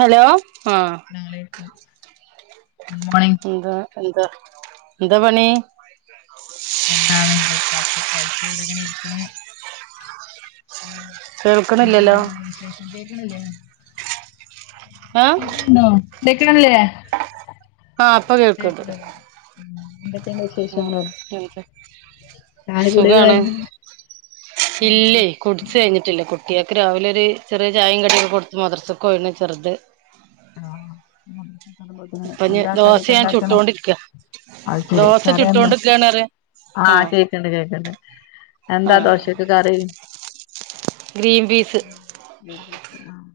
Hello ആഹ് അസ്സലാമലൈക്കും good morning എന്താ എന്താ എന്താ പണി? [inaudible] എന്താണ് ബ്രേക്ക്ഫാസ്റ്റ് ഒക്കെ കഴിച്ച് ഇവെടെ ഇങ്ങനെ ഇരിക്ക്ണ്. കേൾക്ക്ണില്ലല്ലോ കേക്ക്ണ് ഇല്ലെ? ആഹ് കേക്ക്ണ് ഇണ്ടോ? കേക്ക്ണ് ഇല്ലെ? ആഹ് ഇപ്പ കേൾക്ക്ണ്ട് ന്തെക്കൊണ്ട് വിശേ ആഹ് എനിക്ക് ചായ കുടിയൊക്കെ സുഖാണ് കഴിഞ്ഞ് ഇല്ലേയ് ബസ് കുടിച്ച് കഴിഞ്ഞിട്ടില്ലേ കു കുട്ടിയൊക്ക് രാവിലെരു ചെറിയ ചായയും കടയി കൊടുത്ത് മദ്രസക്ക് പോയിണ് ചെറുത് ആഹ മക്ക വരുമ്പത്തിന് ഇപ്പൊ ഇനി എന്താ ദോശ കട്യൊക്കെ ഞാൻ ഇണ്ടാക്കണ ചുട്ടോണ്ടിരിക്ക അത് ശരി ദോശ കറി എന്താ ചുട്ടോണ്ടിരിക്കാണ് പറയാ ആഹ് കേക്ക്ണ്ട് കേക്ക്ണ്ട് എന്താ ആഹ് ദോശക്ക് കറി ഗ്രീൻ പീസ് [unintelligible] ആഹ്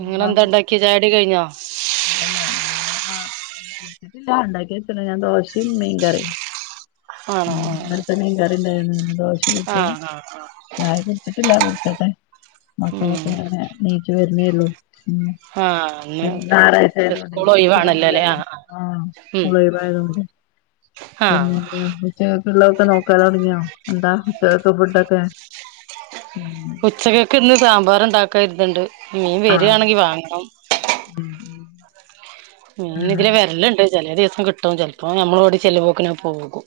നിങ്ങളെന്താണ്ടാക്കിയെ ചായുടിയൊ കഴിഞ്ഞോ ല്ല ല്ല ഞാൻ ആഹ് കുടിച്ചിട്ടില്ല ണ്ടാക്കി വെച്ച്ണ് ഞാൻ ദോശയും മീൻ കറിയും ആണോ ഉം ആഹ് ഇന്നലത്തെ മീൻ കറിണ്ടായിരുന്നു ന്നെ ദോശ ചുട്ട് ആഹ് ആഹ് ആഹ് ടിച്ചിട്ടില്ല കുടിക്കട്ടെ ഉം മക്കളൊക്കെ ങ്ങനെ നീച്ചു വരുന്നേള്ളൂ ഉം ആഹ് ഇന്നാറാഴ്ച ഇന്ന് ആയതോണ്ട് സ്കൂൾ ഒഴിവാണല്ലോല്ലേ സ്‌കൂളൊന്നുല്ലല്ലോ ആഹ് ആഹ് ഉം കൂള്‌ലീവായത് കൊണ്ട് ആഹ് പിന്നെന്താ ഉച്ചക്കുള്ളതൊക്കെ നോക്കലോടങ്ങിയോ എന്താ ഉച്ചക്ക് ഫുഡോക്കെ ഉച്ചകൊക്കെ ഇന്ന് സാമ്പാർ ഉണ്ടാക്കാരുന്നുണ്ട് മീൻ ആഹ് വരിയാണെങ്കി വാങ്ങണം ഉം മീന് ഇതിലെ വരല്ണ്ട് ചില ദിവസം കിട്ടും ചിലപ്പോ നമ്മൾ ഓടി ചെല്ലുപോക്കന് അത് പോകും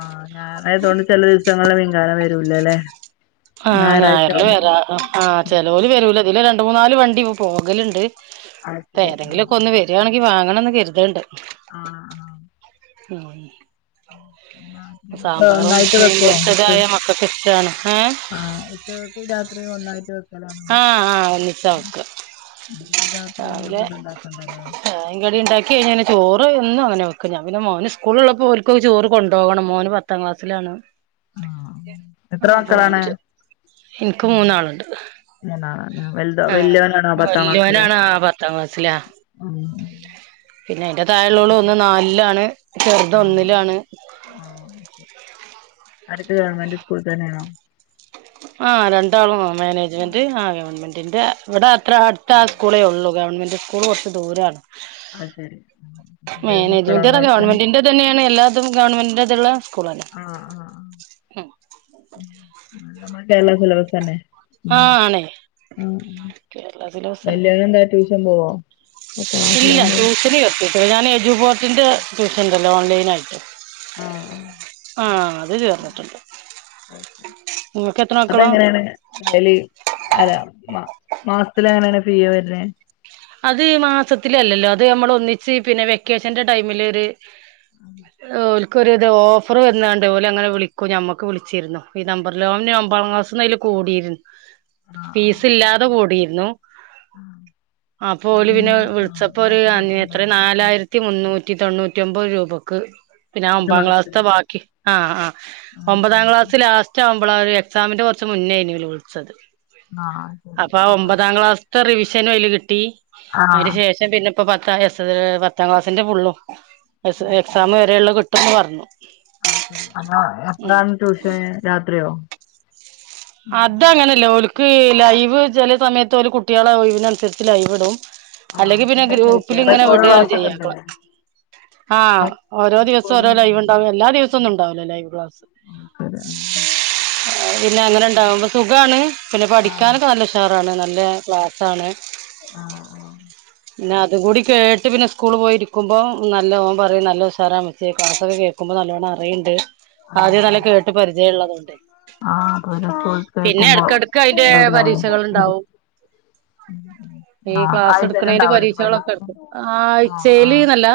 ആഹ് ഞായറായതുകൊണ്ട് ചില ദിവസങ്ങളില് മീൻകാരൻ വരൂലല്ലേ ആഹ് ഞായറാഴ്ച ഞായറില് ആവുമ്പോ വരാ ആഹ് ഉം ചേലോല് വരൂല ഇതില് രണ്ട് മൂന്നാല് വണ്ടി ഇ പോകലുണ്ട് അത് ശരി. ആ. ഏതെങ്കിലുമൊക്കെ ഒന്ന് വരുവാണെങ്കി വാങ്ങണന്ന് കരുതണ്ട് ആഹ് ആഹ് ആഹ് [unintelligible] ഒന്നായിട്ട് മീൻ വെക്കുവോങ്ങട്ട് പൊരിച്ചതായ മക്കൾക്ക് ഇഷ്ടാണ് ഏഹ് ആഹ് ഉച്ചക്ക് രാത്രി ഒന്നായിട്ട് ആഹ് ആഹ് ഒന്നിച്ചാ [unintelligible] വെക്ക ഉം രാത്രി തന്നെ ഫുഡ് ഉണ്ടാക്കണ്ടല്ലോ [unintelligible] ഉണ്ടാക്കി കഴിഞ്ഞാ ചോറ് ഒന്നും അങ്ങനെ വെക്കും പിന്നെ മോന് സ്കൂളുള്ളപ്പോ ഓലക്ക് ചോറ് കൊുപോകണം മോന് [unintelligible] പത്താം ക്ലാസ്സിലാണോ ആ. എത്ര ആഹ് മക്കളാണ്? [unintelligible] എനിക്ക് മൂന്നാളുണ്ട് [unintelligible] ആഹ് പത്താം ക്ലാസിലെ വല്യോനാണ് ആ പത്താം ക്ലാസ്സിലാ ആഹ് പിന്നെ അതിറെ താഴള്ളള് ഒന്ന് നാലിലാണ് ചെറുത് ഒന്നിലാണ് ആഹ് അട്ത്തെ ഗവൺമെന്റ് സ്കൂൾ തന്നെയാണോ ആ രണ്ടാളും മാനേജ്മെന്റ് ആ ഗവൺമെന്റിന്റെ ഇവിടെ അത്ര ആ. അടുത്ത സ്കൂളേ ഉള്ളൂ ഗവൺമെന്റ് സ്കൂള് കുറച്ച് ദൂരാണ് അഹ് ശെരി [unintelligible] ഇത് തന്നെയാണ് എല്ലാതും ഗവൺമെന്റിൻ്റെതുള്ള സ്കൂളാണ് ആഹ് ആഹ് ആഹ് നമ്മുടെ കേരള സിലബസ് തന്നെ ആഹ് ആണ് ആഹ് വല്യാള് എന്താ ട്യൂഷൻ പോവോ ഇല്ല ക്ലാസ്സിലാവുമ്പോ ട്യൂഷന് ചേർത്തിട്ടില്ല ഞാൻ [unintelligible] ട്യൂഷൻണ്ടല്ലോ ഓൺലൈൻ ആയിട്ട് ചേർന്നിട്ടുണ്ട് നിങ്ങൾക്ക് എത്ര [unintelligible] മക്കളാ അതെങ്ങനാണ് [unintelligible] അല്ല മാസത്തില അങ്ങനെയാണ് ഫീ വരണെ അത് മാസത്തിലല്ലല്ലോ അത് നമ്മള് ഒന്നിച്ച് പിന്നെ വെക്കേഷന്റെ ടൈമിലൊരു ഉം ഓലക്കൊരു ഇത് ഓഫർ വന്നാണ്ട് ഓല് അങ്ങനെ വിളിക്കോ ഞമ്മക്ക് വിളിച്ചിരുന്നു ഈ നമ്പറിൽ ഓൻ ഒമ്പാം ക്ലാസ്സിൽ [unintelligible] കൂടിയിരുന്നു ആഹ് ഫീസില്ലാതെ കൂടിയിരുന്നു ആഹ് ആഹ് അപ്പൊ ആപ്പോല് പിന്നെ ആഹ് വിളിച്ചപ്പോ ഒരു ഓഫർ എത്രയാ കിട്ടുണ്ടാവും നാലായിരത്തി മുന്നൂറ്റി തൊണ്ണൂറ്റി ഒമ്പത് രൂപക്ക് ക്ക് പിന്നെ ആ ഒരു ഒമ്പാം ക്ലാസ്ത്തെ മാസത്തിനോ ബാക്കി ആഹ് ആഹ് ആഹ് ഒമ്പതാം ആഹ് ക്ലാസ് ലാസ്റ്റ് ഉച്ചാവുമ്പോള ഒരു എക്സാമിന്റെ കുറച്ച് മുന്നായിനും ഓല് വിളിച്ചത് ആഹ് ശരി അപ്പൊ ആ അഹ് ഒമ്പതാം [unintelligible] റിവിഷനും അയ്ല് കിട്ടി അതിനു ആഹ് ശേഷം പക്ഷെ പിന്നെ പത്ത പത്താം ക്ലാസിന്റെ ഫുള്ളും എക്സാം വരെയുള്ള [unintelligible] പറഞ്ഞു [unintelligible] ഉം എപ്പഴാണ് ട്യൂഷൻ രാത്രിയോ ഉം അത് അങ്ങനല്ല ഒൽക്ക് ലൈവ് ചെല സമയത്ത് ഓല് കുട്ടികളെ ഒയ് വിനന്നുസരിച്ച് ലൈവ് ഇടും ആഹ് അല്ലെങ്കി പിന്നെ ചോദിച്ചേ ഗ്രൂപ്പിൽ ഇങ്ങനെ റെക്കോർഡ് വിടാണ് ക്ലാസ് ഒക്കെ ചെയ്യാ ഉണ്ടല്ലേ ആഹ് ഓരോ ദിവസം റെക്കോർഡിങ് ഓരോ ലൈവ് ഇല്ലല്ലോ ഇണ്ടാവും എല്ലാ ദിവസൊന്നും ഇണ്ടാവൂല ലൈവ് ക്ലാസ് ശരി പിന്നെ അങ്ങനെ ഇതാവുമ്പോ സുഖാണ് പിന്നെ ആഹ് പഠിക്കാനൊക്കെ നല്ല ഉഷാറാണ് നല്ല ക്ലാസാണ് ആഹ് ആഹ് പിന്നെ അതും കൂടി കേട്ട് പിന്നെ സ്കൂള് പോയിരിക്കും കേക്കുമ്പോം നല്ല ഓൻ പറയും നല്ല ഉഷാറാ മ്മച്യേ ക്ലാസ്സൊക്കെ കേൾക്കുമ്പോ നല്ലോണം അറിയ്ണ്ട് ആഹ് ആദ്യം നല്ല ആഹ് കേട്ട് പരിചയം ഉള്ളതോണ്ട് ആഹ് [unintelligible] കേക്കുമ്പോ ഇടക്കിടക്ക് അതിന്റെ പരീക്ഷകൾ ഉണ്ടാവും [unintelligible] ഈ ക്ലാസ് എടുക്കണേന്റെ പരീക്ഷകളൊക്കെടുക്കും ആ ആഹ് ആഴ്ച്ചേൽ ആഹ് ന്നല്ല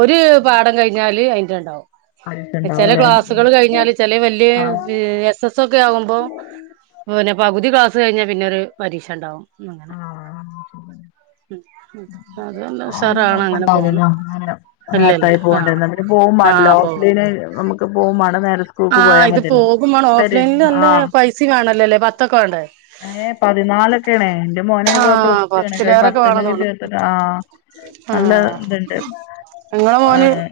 ഒരു പാഠം കഴിഞ്ഞാല് അയിന്റെണ്ടാവും പരീക്ഷ ചെല ഉണ്ടാവൂലേ ക്ലാസ്സുകൾ കയിഞ്ഞാൽ ചില വല്ല്യേ ആഹ് എസ് എസ് ഒക്കെ ആകുമ്പോ പകുതി ക്ലാസ് കഴിഞ്ഞാ പിന്നെ ഒരു പരീക്ഷണ്ടാവും അങ്ങനെ [inaudible] ഉം ഉം അത് നല്ല ഉഷാറാണ് അങ്ങനെ പോണ് കൊഴപ്പണ്ടാവില്ലല്ലോ ഇല്ലല്ല അനെറാഹത്തായി ആഹ് പോകണ്ടരുന്നെ പോകുംവാണ്ലോ ആഹ് പോവാ ഓഫ്ല്ലയ്നെയ് നമുക്ക് പോകും വാണം ആഹ് ഇത് പോകും വാണം ഓഫ് ലൈനിൽ നല്ല ആഹ് പൈസിം ആണല്ലല്ലേ പത്തൊക്കെ വാണ്ടേ ഏഹ് പതിനാലൊക്കേണ് ഇന്റെ മോന് ഇപ്പ ആഹ് പ്ലസ് ടു ആണ് ക പത്തിലേറൊക്കെ വേണന്ന് പത്ത്ന്നൊക്കെ തോന്നുന്നു ചേർത്തിട്ട് ആഹ് നല്ല ആഹ് ഇത്ണ്ട്ണ്ട് നിങ്ങളെ മോന് ആഹ്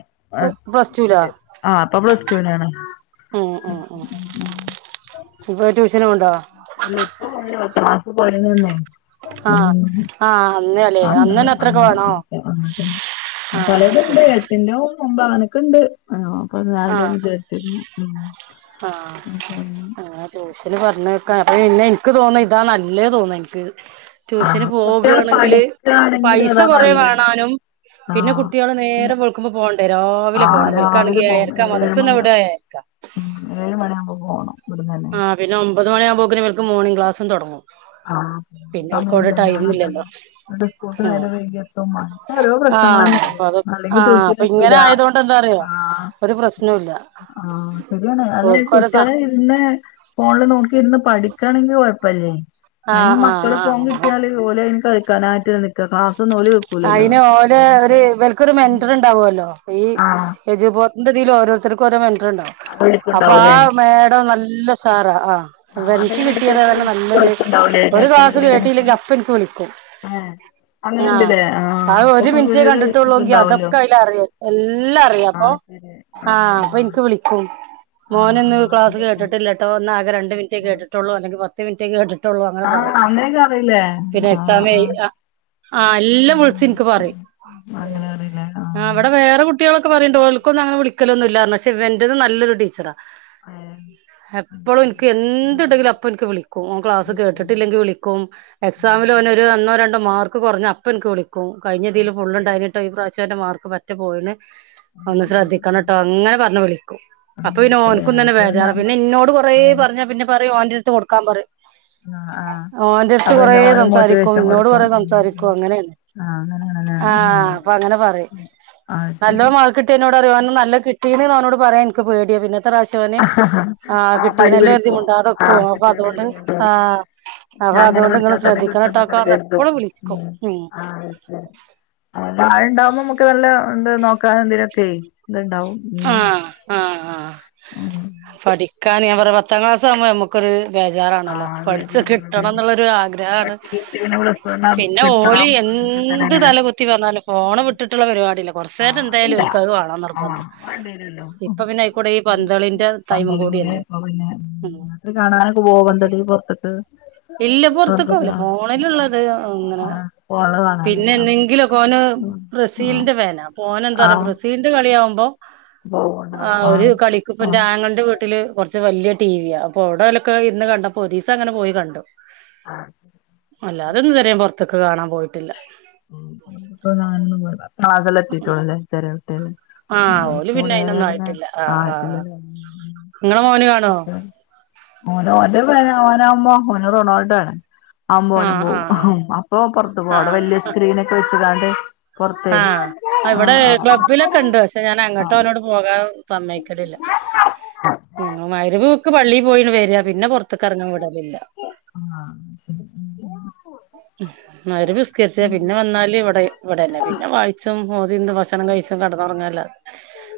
പ്ലസ് ടൂലാ ഇഹ് ആ ഇപ്പൊ പ്ലസ്റ്റുവിനാണ് ഉം ഉം ഉം ഇപ്പൊ ട്യൂഷന് പോവ്ണ്ടോ ഇല്ല ഇപ്പോ പോണില്ല പത്ത് മാസം പോരെ നിന്ന് ആഹ് ആഹ് അന്ന് അലേ ആഹ് ആഹ് ആഹ് ആഹ് പലതുണ്ട് ശരി [unintelligible] മുമ്പ് അനക്ക്ണ്ട് ആഹ് ആഹ് മ്മ്ഹ് [unintelligible] ആഹ് അങ്ങനെ ട്യൂഷൻ പറഞ്ഞേക്കാ ആയ് പിന്നെയ് ഇക്ക് തോന്നാ ഇതാ നല്ലത് തോന്ന ഇനിക്ക് ട്യൂഷന് ആഹ് കുട്ടികൾ പോകാണെങ്കില് പഠിക്കാണെങ്കിൽ പൈസ അതാ കൊറേ നല്ലത് വേണാനും പിന്നെ ആഹ് കുട്ട്യേൾ പിന്നെ നേരം വെള് ക്കുമ്പോ പോണ്ടേ രാവിലെ ആ പോണം ഇവിൽക്കാണെങ്കി രാവിലെ പോകും ഏഴരക്കാ ഏഴ് മദ്രസന്നെ വിടാ മണിയാവും ഏഴരക്കാ ഉം ഏഴ് മണിയാമ്പോ പോണം ഇവിട്ന്നെ ആഹ് പിന്നെ ഒമ്പത് മണിയാകുമ്പോക്ക്ന് ഇബൽക്ക് മോണിംഗ് ക്ലാസും തൊടങ്ങും ആഹ് സമയല്ലല്ലോ ഇല്ലല്ലോ അങ്ങൻത്തന്നെ ന്നിട്ട് സ്കൂൾക്ക് ആ നേരം വൈകി ഓരോ ആ പ്രശ്നങ്ങൾ തന്നെയെന്നു അപ്പൊ അത് അല്ലെങ്കി ആ ട്യൂഷൻ അപ്പൊ എത്തൂല ഇങ്ങനെ ആയതുകൊണ്ട് എന്താ അറിയോ ആഹ് ഒരു പ്രശ്നവും ഇല്ല ആഹ് ശരിയാണ് അതായി ഓൽക്ക് ഓലെ സ കുട്ട്യേളെ- പിന്നെ ഫോണില് നോക്കിരുന്ന് പഠിക്കാണെങ്കി കൊഴപ്പല്ലേ ആ അയ്ന് മക്കള് ആ ഫോൺ ആ കിട്ടിയാല് ഓല് അയ്ന് കളിക്കാനായിട്ട് നിക്കാ ക്ലാസ്സൊന്നും ഓല്- കേക്കൂലല്ലോ അയിന് ഓല് ഒരു ഇവർക്ക് ഒരു മെന്റർ ഉണ്ടാവോലോ ഈ ആ എജുപോർട്ടിന്റെ ഇതില് ഓരോരുത്തർക്ക് ഓരോ മെന്റർണ്ടാകും അപ്പൊ വിളിക്കുണ്ടാവൂലേ ആഹ് മേഡം നല്ല ഉഷാറാ ആഹ് ആ ഇവനിക്ക് അതെങ്ങനെ ഇടക്കിടക്ക് കിട്ടിയതാണെങ്കി വിളിച്ച് നല്ലൊരു ചോദിക്കുണ്ടാവൂലേ ഒരു ക്ലാസ് കേട്ടില്ലെങ്കി അപ്പൊ ഇനിക്ക് വിളിക്കും ആഹ് അങ്ങനെയിണ്ട് ഇല്ലേ ആഹ് ആ അപ്പൊ ഒരു ഇപ്പൊ മിനിറ്റേ പിന്നെ ഒരു കണ്ടിട്ടുള്ളൂങ്കി ഇത്ണ്ടാവല്ലോ അതൊക്കെ അതിലറിയും എല്ലാറിയാം ആഹ് അപ്പൊ- ശരി അതെ ആഹ് അപ്പൊ ഇനിക്ക് വിളി മോന് ആഹ് ഇന്ന് ആഹ് ക്ലാസ് എന്തൊക്കെ കേട്ടിട്ടില്ലട്ടോ ഇന്ന് ആകെ രണ്ട് മിനിറ്റേ ആഹ് കേട്ടിട്ടൊള്ളൂ അല്ലെങ്കി മിനിട്ടെ കേട്ടിട്ടൊള്ളൂ അങ്ങനെ ആഹ് പറയും അങ്ങനെയൊക്കെ അറിയില്ലേ പിന്നെ എക്സാമെയ് ആഹ് ആഹ് എല്ലാം- ഉം ഇപ്പൊ വിളിച്ച് ഇന്ക് പറയും ഉം അങ്ങനെ അറിയില്ലേ ആ ആഹ് ഇവിടെ വേറെ കുട്ടികളൊക്കെ പറയുണ്ട് ഓല്ക്കൊന്നുങ്ങനെ വിളിക്കലൊന്നുല്ലാരെ പക്ഷ ഇവന്റത് നല്ലൊരു ടീച്ചറാ അയേ എപ്പോഴും എനിക്ക് എന്തുണ്ടെങ്കിലും അപ്പ എനിക്ക് വിളിക്കും ഓൻ ക്ലാസ് കേട്ടിട്ടില്ലെങ്കിൽ വിളിക്കും എക്സാമില് ഓന് ഒരു ഒന്നോ രണ്ടോ മാർക്ക് കുറഞ്ഞ അപ്പൊ ഇൻക്ക് വിളിക്കും ഉം കഴിഞ്ഞതിൽ ആഹ് ശരി ഫുള്ണ്ടായിനിട്ടോ ഈ പ്രാവശ്യ ഓന്റെ മാർക്ക് പറ്റ പോയാണ് ഉം ഒന്ന് ഉം ഉം ശ്രദ്ധിക്കണ്ട്ടോ അങ്ങനെ പറഞ്ഞ് വിളിക്കൂ അപ്പൊ പിന്നെ അങ്ങനെടുക്കൂലേ ഓനക്കും തന്നെ അപ്പൊ വേചാറ നമ്മ പിന്നെ ഇന്നോട് കുറേ ആഹ് പറഞ്ഞാ പിന്നെ പറയും ഓൻ്റെടുത്ത് അടുത്ത് കൊടുക്കാൻ പറയും ആഹ് ആഹ് ഒന്റട്ത് അപ്പൊ കൊറെ പിന്നെ ഓന് സംസാരിക്കും മോട്ടിവേഷൻ ഇന്നോട് കൊടുക്കും കുറെ ഉം സംസാരിക്കും ഉം അങ്ങനന്നെ ആഹ് അങ്ങനെയാണല്ലേ ആഹ് ഉം അപ്പൊ അങ്ങനെ പറയും ആഹ് നല്ലോ ശരി മാർക്ക് [unintelligible] പറയും അവൻ നല്ല കിട്ടീന്ന് അവോട് പറയാൻ എനിക്ക്പേടിയ പിന്നെ അടുത്ത പ്രാവിശ്യോന് ആഹ് മടി കിട്ടിനല്ലോ കരുതി പിടിക്കും മിണ്ടാതെ ഇക്കു ആഹ് അപ്പൊ അതുകൊണ്ട് കിട്ടണെങ്കിലും കൊണ്ട് കൊടുക്കും ആഹ് അപ്പൊ ഞാൻ ഇങ്ങനെ അതുകൊണ്ട് ഇങ്ങള് പിടിച്ചാൽ തന്നെ ശ്രദ്ധിക്കണ്ട്ടോ കിട്ടുന്നൊക്കെ ആക്കാ കരുതും എപ്പളും വിളിക്കും ഉം [unintelligible] ഉണ്ടാവുമ്പോ നമുക്ക് നല്ല എന്ത് നോക്കൻ എന്തിനൊക്കെയ ഇതുണ്ടാവും ഉം ആഹ് ആഹ് ആഹ് ഉം പഠിക്കാൻ ഞാൻ പറഞ്ഞ് പത്താം ക്ലാസ് ആവുമ്പോ നമ്മക്ക് [unintelligible] ഒരു ബേചാറാണല്ലോ ആഹ് പഠിച്ച് കിട്ടണം ബേജാറുള്ളതന്നെ എന്നുള്ളരു ആഗ്രഹാണ് പഠിച്ചിട്ട് പിന്നെ പ്ലസ് വൺ പിന്നെ ഓല് കിട്ടണം അങ്ങനൊക്കെ എന്ത് തന്നെല്ലേ തല കുത്തി മറിഞ്ഞാലും ഫോണ് വിട്ടിട്ടുള്ള പരിപാടില്ല കുറച്ചേരം ആഹ് എന്തായാലും അതില്ല ഓലിക്ക് അത് വാണന്ന് ആഹ് നിർബന്ധാ വേണ്ടിവരല്ലോ ഇപ്പൊ പിന്നെയിക്കൂടെ ഈ പന്തളിന്റെ ടൈമും കൂടിയല്ലേ ത് കാണാന് ഇപ്പൊക്കെ പോവണ്ടടി പോർത്ത്ക്ക്. ഇല്ല പൊർത്ത്ക്ക്വൂവൂലാ, ഫോണിലുള്ളത് അങ്ങനെ ആഹ് ഫോണില് കാണാലോ പിന്നെ ആഹ് ന്തെങ്കിലൊക്കെ ഓന് ആഹ് ബ്രസീലിന്റെ ഫാനാ അപ്പൊ ഓനന്തറിയോ ആഹ് ബ്രസീലിന്റെ കളിയ ആവുമ്പോ ആ, പോവ്ണ്ടാവും ഒരു ആഹ് കളിക്ക്പ്പന്റെ ആങ്ങൾന്റെ വീട്ടില് കൊർ വല്ലിയ ട്ടീവിയാ, അപ്പൊ അവടെ ഓലൊക്കെ ഇര്ന്ന് കണ്ടപ്പൊ ഒരീസ ങ്ങനെ പോയി കണ്ടു. ആഹ് അല്ലാതൊന്നും ഇതുവരെ പൊർത്ത്ക്ക് കാണാൻ പോയിട്ടില്ല. [unintelligible] ആ ഓല് പിന്നെ അയിനൊന്നും [unintelligible] നാട്ടില് നിന്നു. ങ്ങളെ മോന് കാണുഓ? [unintelligible] ഓന് റൊണാൾഡോണ്. ആവുമ്പോ ആ ഓനും ആ പോകും, ആ അപ്പൊ പൊർത്ത് പോകും ആ അവടെ വല്ലിയ സ്ക്രീൻ ഒക്കെ വെച്ങാൻണ്ട് ആഹ്‌, ഇവടെ ക്ലബ്ബില് ക്കണ്ട്, പക്ഷെ ഞാന ആഹ് അങ്ങട്ടൊനോട് പോകാൻ സമ്മയ്ക്കലില്ല ഞങ്ങ മഗ്‌രിബ് ക്ക് പള്ളി പോയിട് വേരാ പിന്നെ പൊർത്ത്ക്കറങ്ങാൻ വിടലില്ല. ആഹ് ശരി ഉം, മഗ്‌രിബ് നിസ്ക്കര്ച്ചാ പിന്നെ വന്നാല് ഇവടെ ഇവടെന്നെ പിന്നെ വായി ച്ചും മോതി ഇര്ന്ന് ഭക്ഷണം കഴിച്ച് കടന്നൊറങ്ങല്ലാതെ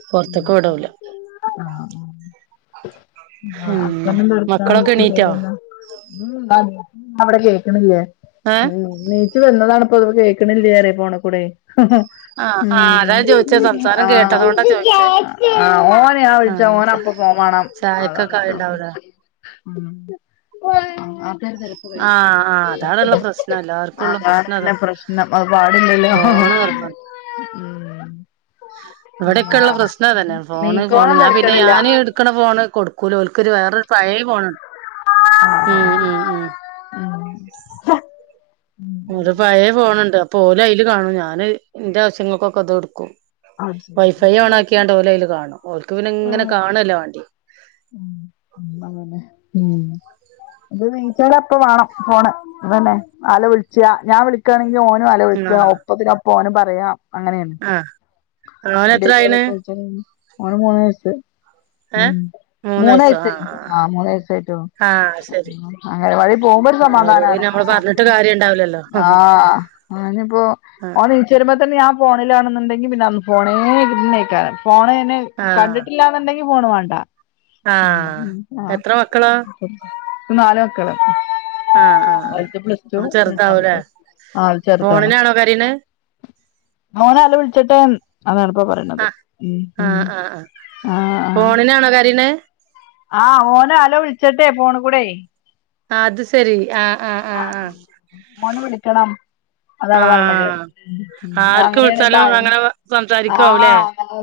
പൊർത്ത്ക്ക് വിടൂല. ആഹ്‌, ആ. [unintelligible] [unintelligible] പിന്നെ മക്കളൊക്കെ എണീറ്റോ ഉ അവടെ കേയ്ക്ക്നില്ലേ? ഏ ഉം. നീച്ചു വന്നതാണ്പ്പൊത് കേൾക്ക്ണില്ലിയെ പറയാ ഫോണ്ക്കൂടെയ്. ആഹ് ആഹ് ഉം, അതാ ചോദിച്ചേ സംസാരം കേട്ടതോണ്ടാ ആഹ്‌ ചോദിച്ചേ ആഹ്‌ ഓനേ ഞാൻ ആഹ് വ്ൾച്ച ഓന അതാ അപ്പൊ പോമാണം അതാണ് ചായക്കൊക്കെ ആയിണ്ടാവൂലേ ആഹ്‌ ഉം. ഉരരപ്പ് ആഹ് ആഹ് അതാണ്ള്ള പ്രശ്നം [unintelligible] എല്ലാർക്കും ഉള്ള അതാണ് പ്രശ്നം അതാ പിന്നെ പ്രശ്നം പാടില്ലല്ലോ ഫോണ് ഉം. ഇവടെക്കള്ള അതാണ് പ്രശ്നം അതന്നെ ഫോണ് നീക്കോളം ഫോണ് ഞാൻ പിന്നെ തെരക്കേടില്ല ഞാന് എടു ക്ക്ന ഫോണ് കൊട്ക്കൂല ഓൽക്കൊരു വേറെ ഒരു പഴേ ഫോണ് [inaudible] ഉം ഉം ഉം. ഉം പഴേ പോണ് ണ്ട് അപ്പൊ ഓല അയില് കാണും ഞാന് ന്റെ ആവശ്യങ്ങൾക്കൊക്കെ ഇത്ട്ക്കും. അത് ശരി വൈഫൈ എന്താ ഓണ പറ്റി ആക്കിയാണ്ട് ഓലയില് കാണും, ഓൽക്ക് പിന്നെ ഇങ്ങനെ കാണ്ല്ലാ വാണ്ടിയെ. ഉം ഉം അങ്ങനെ ഉം. ത് നീച്ചാലപ്പോ വാണം ഫോണ് വനെ ആള് വ്ള്ച്ചാ ഞാൻ വിളി വക്കാണെങ്കിൽ ഓനും അലോ വിളിക്കാ ആഹ് ഒപ്പത്തിനൊപ്പം ഓനും പറയാ അങ്ങനേണ്. ആഹ്‌. വീഡിയോ കോൾ ഒക്കെ [unintelligible] ഓന് മൂന്ന് വയസ്സ് ഏഹ് ഉം. മൂന്ന് വയസ്സോ വയസ്സായി, ആഹ് അഹ് മൂന്ന് വയസ്സായിട്ടൊള്ളു, ആഹ് ആഹ് ശരി അങ്കലവാടി പോകുമ്പോ ഒരു പിന്നെ ഓലോട് സമാധാനാണ്. പിന്നെ നമ്മള് പറഞ്ഞിട്ട് കാര്യം ഉണ്ടാവില്ലല്ലോ ആഹ് ആഹ്‌, ഓന്പ്പോ ഓൻ നീ വെരുമ്പ തന്നെ ഞാൻ ഫോണിലാണെന്നുണ്ടെങ്കി പിന്നെ അന്ന് ഫോണേ [unintelligible] ഫോണയിന് കണ്ടിട്ടില്ല ണ്ടെങ്കി ഫോണ് വാണ്ട. ആഹ്‌, എത്ര മക്കളാ? ന്നാല് മക്കള്. ആഹ് ആഹ് ആഹ് ഒരുത്തൻ പ്ലസ്ട്ടു ഓൻ ചെറുതാവൂലേ രണ്ടാമത്ത ആൾ ചെറുതാണ്. ഫോണിനാണോ കരീണ് മോന അലോ വിൾച്ചിട്ടും അതാണ്പ്പ പറിണത് ആഹ് ഹമ് ഹമ് ആഹ്‌ ആഹ്‌. ആണോ കരിണ്? അഹ്, ഓനെ അലോ വ്ൾച്ചട്ടെ ഫോണ് കുടെയ്. അത് ശെരി ആഹ് ആഹ് ആഹ് ആഹ് [inaudible] മോന് വിളിക്കണം. അതാണ് പറിണത് ആഹ് ഹമ് ആർക്ക് അങ്ങനെണ് വിളിച്ചാലും തായം അങ്ങനെ ആ സംസാരിക്കാവൂലേ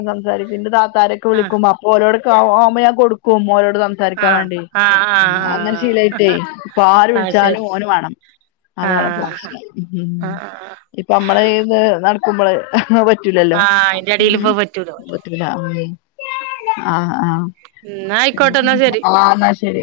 സംസാരിക്കും പിന്നന്റെ താത്താരൊക്കെ ആഹ് വിളിക്കും അപ്പൊ ഓലൊടക്കെ ആവുംമ്പോ ഞാൻ കൊടുക്കും ഓലൊട് സംസ സാരിക്കാ ആഹ് വാണ്ടി ആഹ് ഉം അങ്ങനെ ആഹ് ശീലായി ട്ടേ ആഹ് ഇപ്പൊ ആര് ആഹ് വിളിച്ചാലും ശരി ഓന് വാണം. ആഹ് അതാണ്പ്പോപ്രശ്നം. ഹും ആഹ് ഇപ്പൊ നമ്മള് ഇത് നടക്കുമ്പള് ഹ ഹേ പറ്റ് പറ്റുല്ലല്ലോ? ആഹ് അയിന്റെ എടേല് ഇപ്പ പറ്റൂല പറ്റുല്ല [inaudible] ആഹ! ആഹ! ന്നാ ആയിക്കോട്ടെ ഹും എന്നാ ശരി ആഹ ന്നാ ശരി!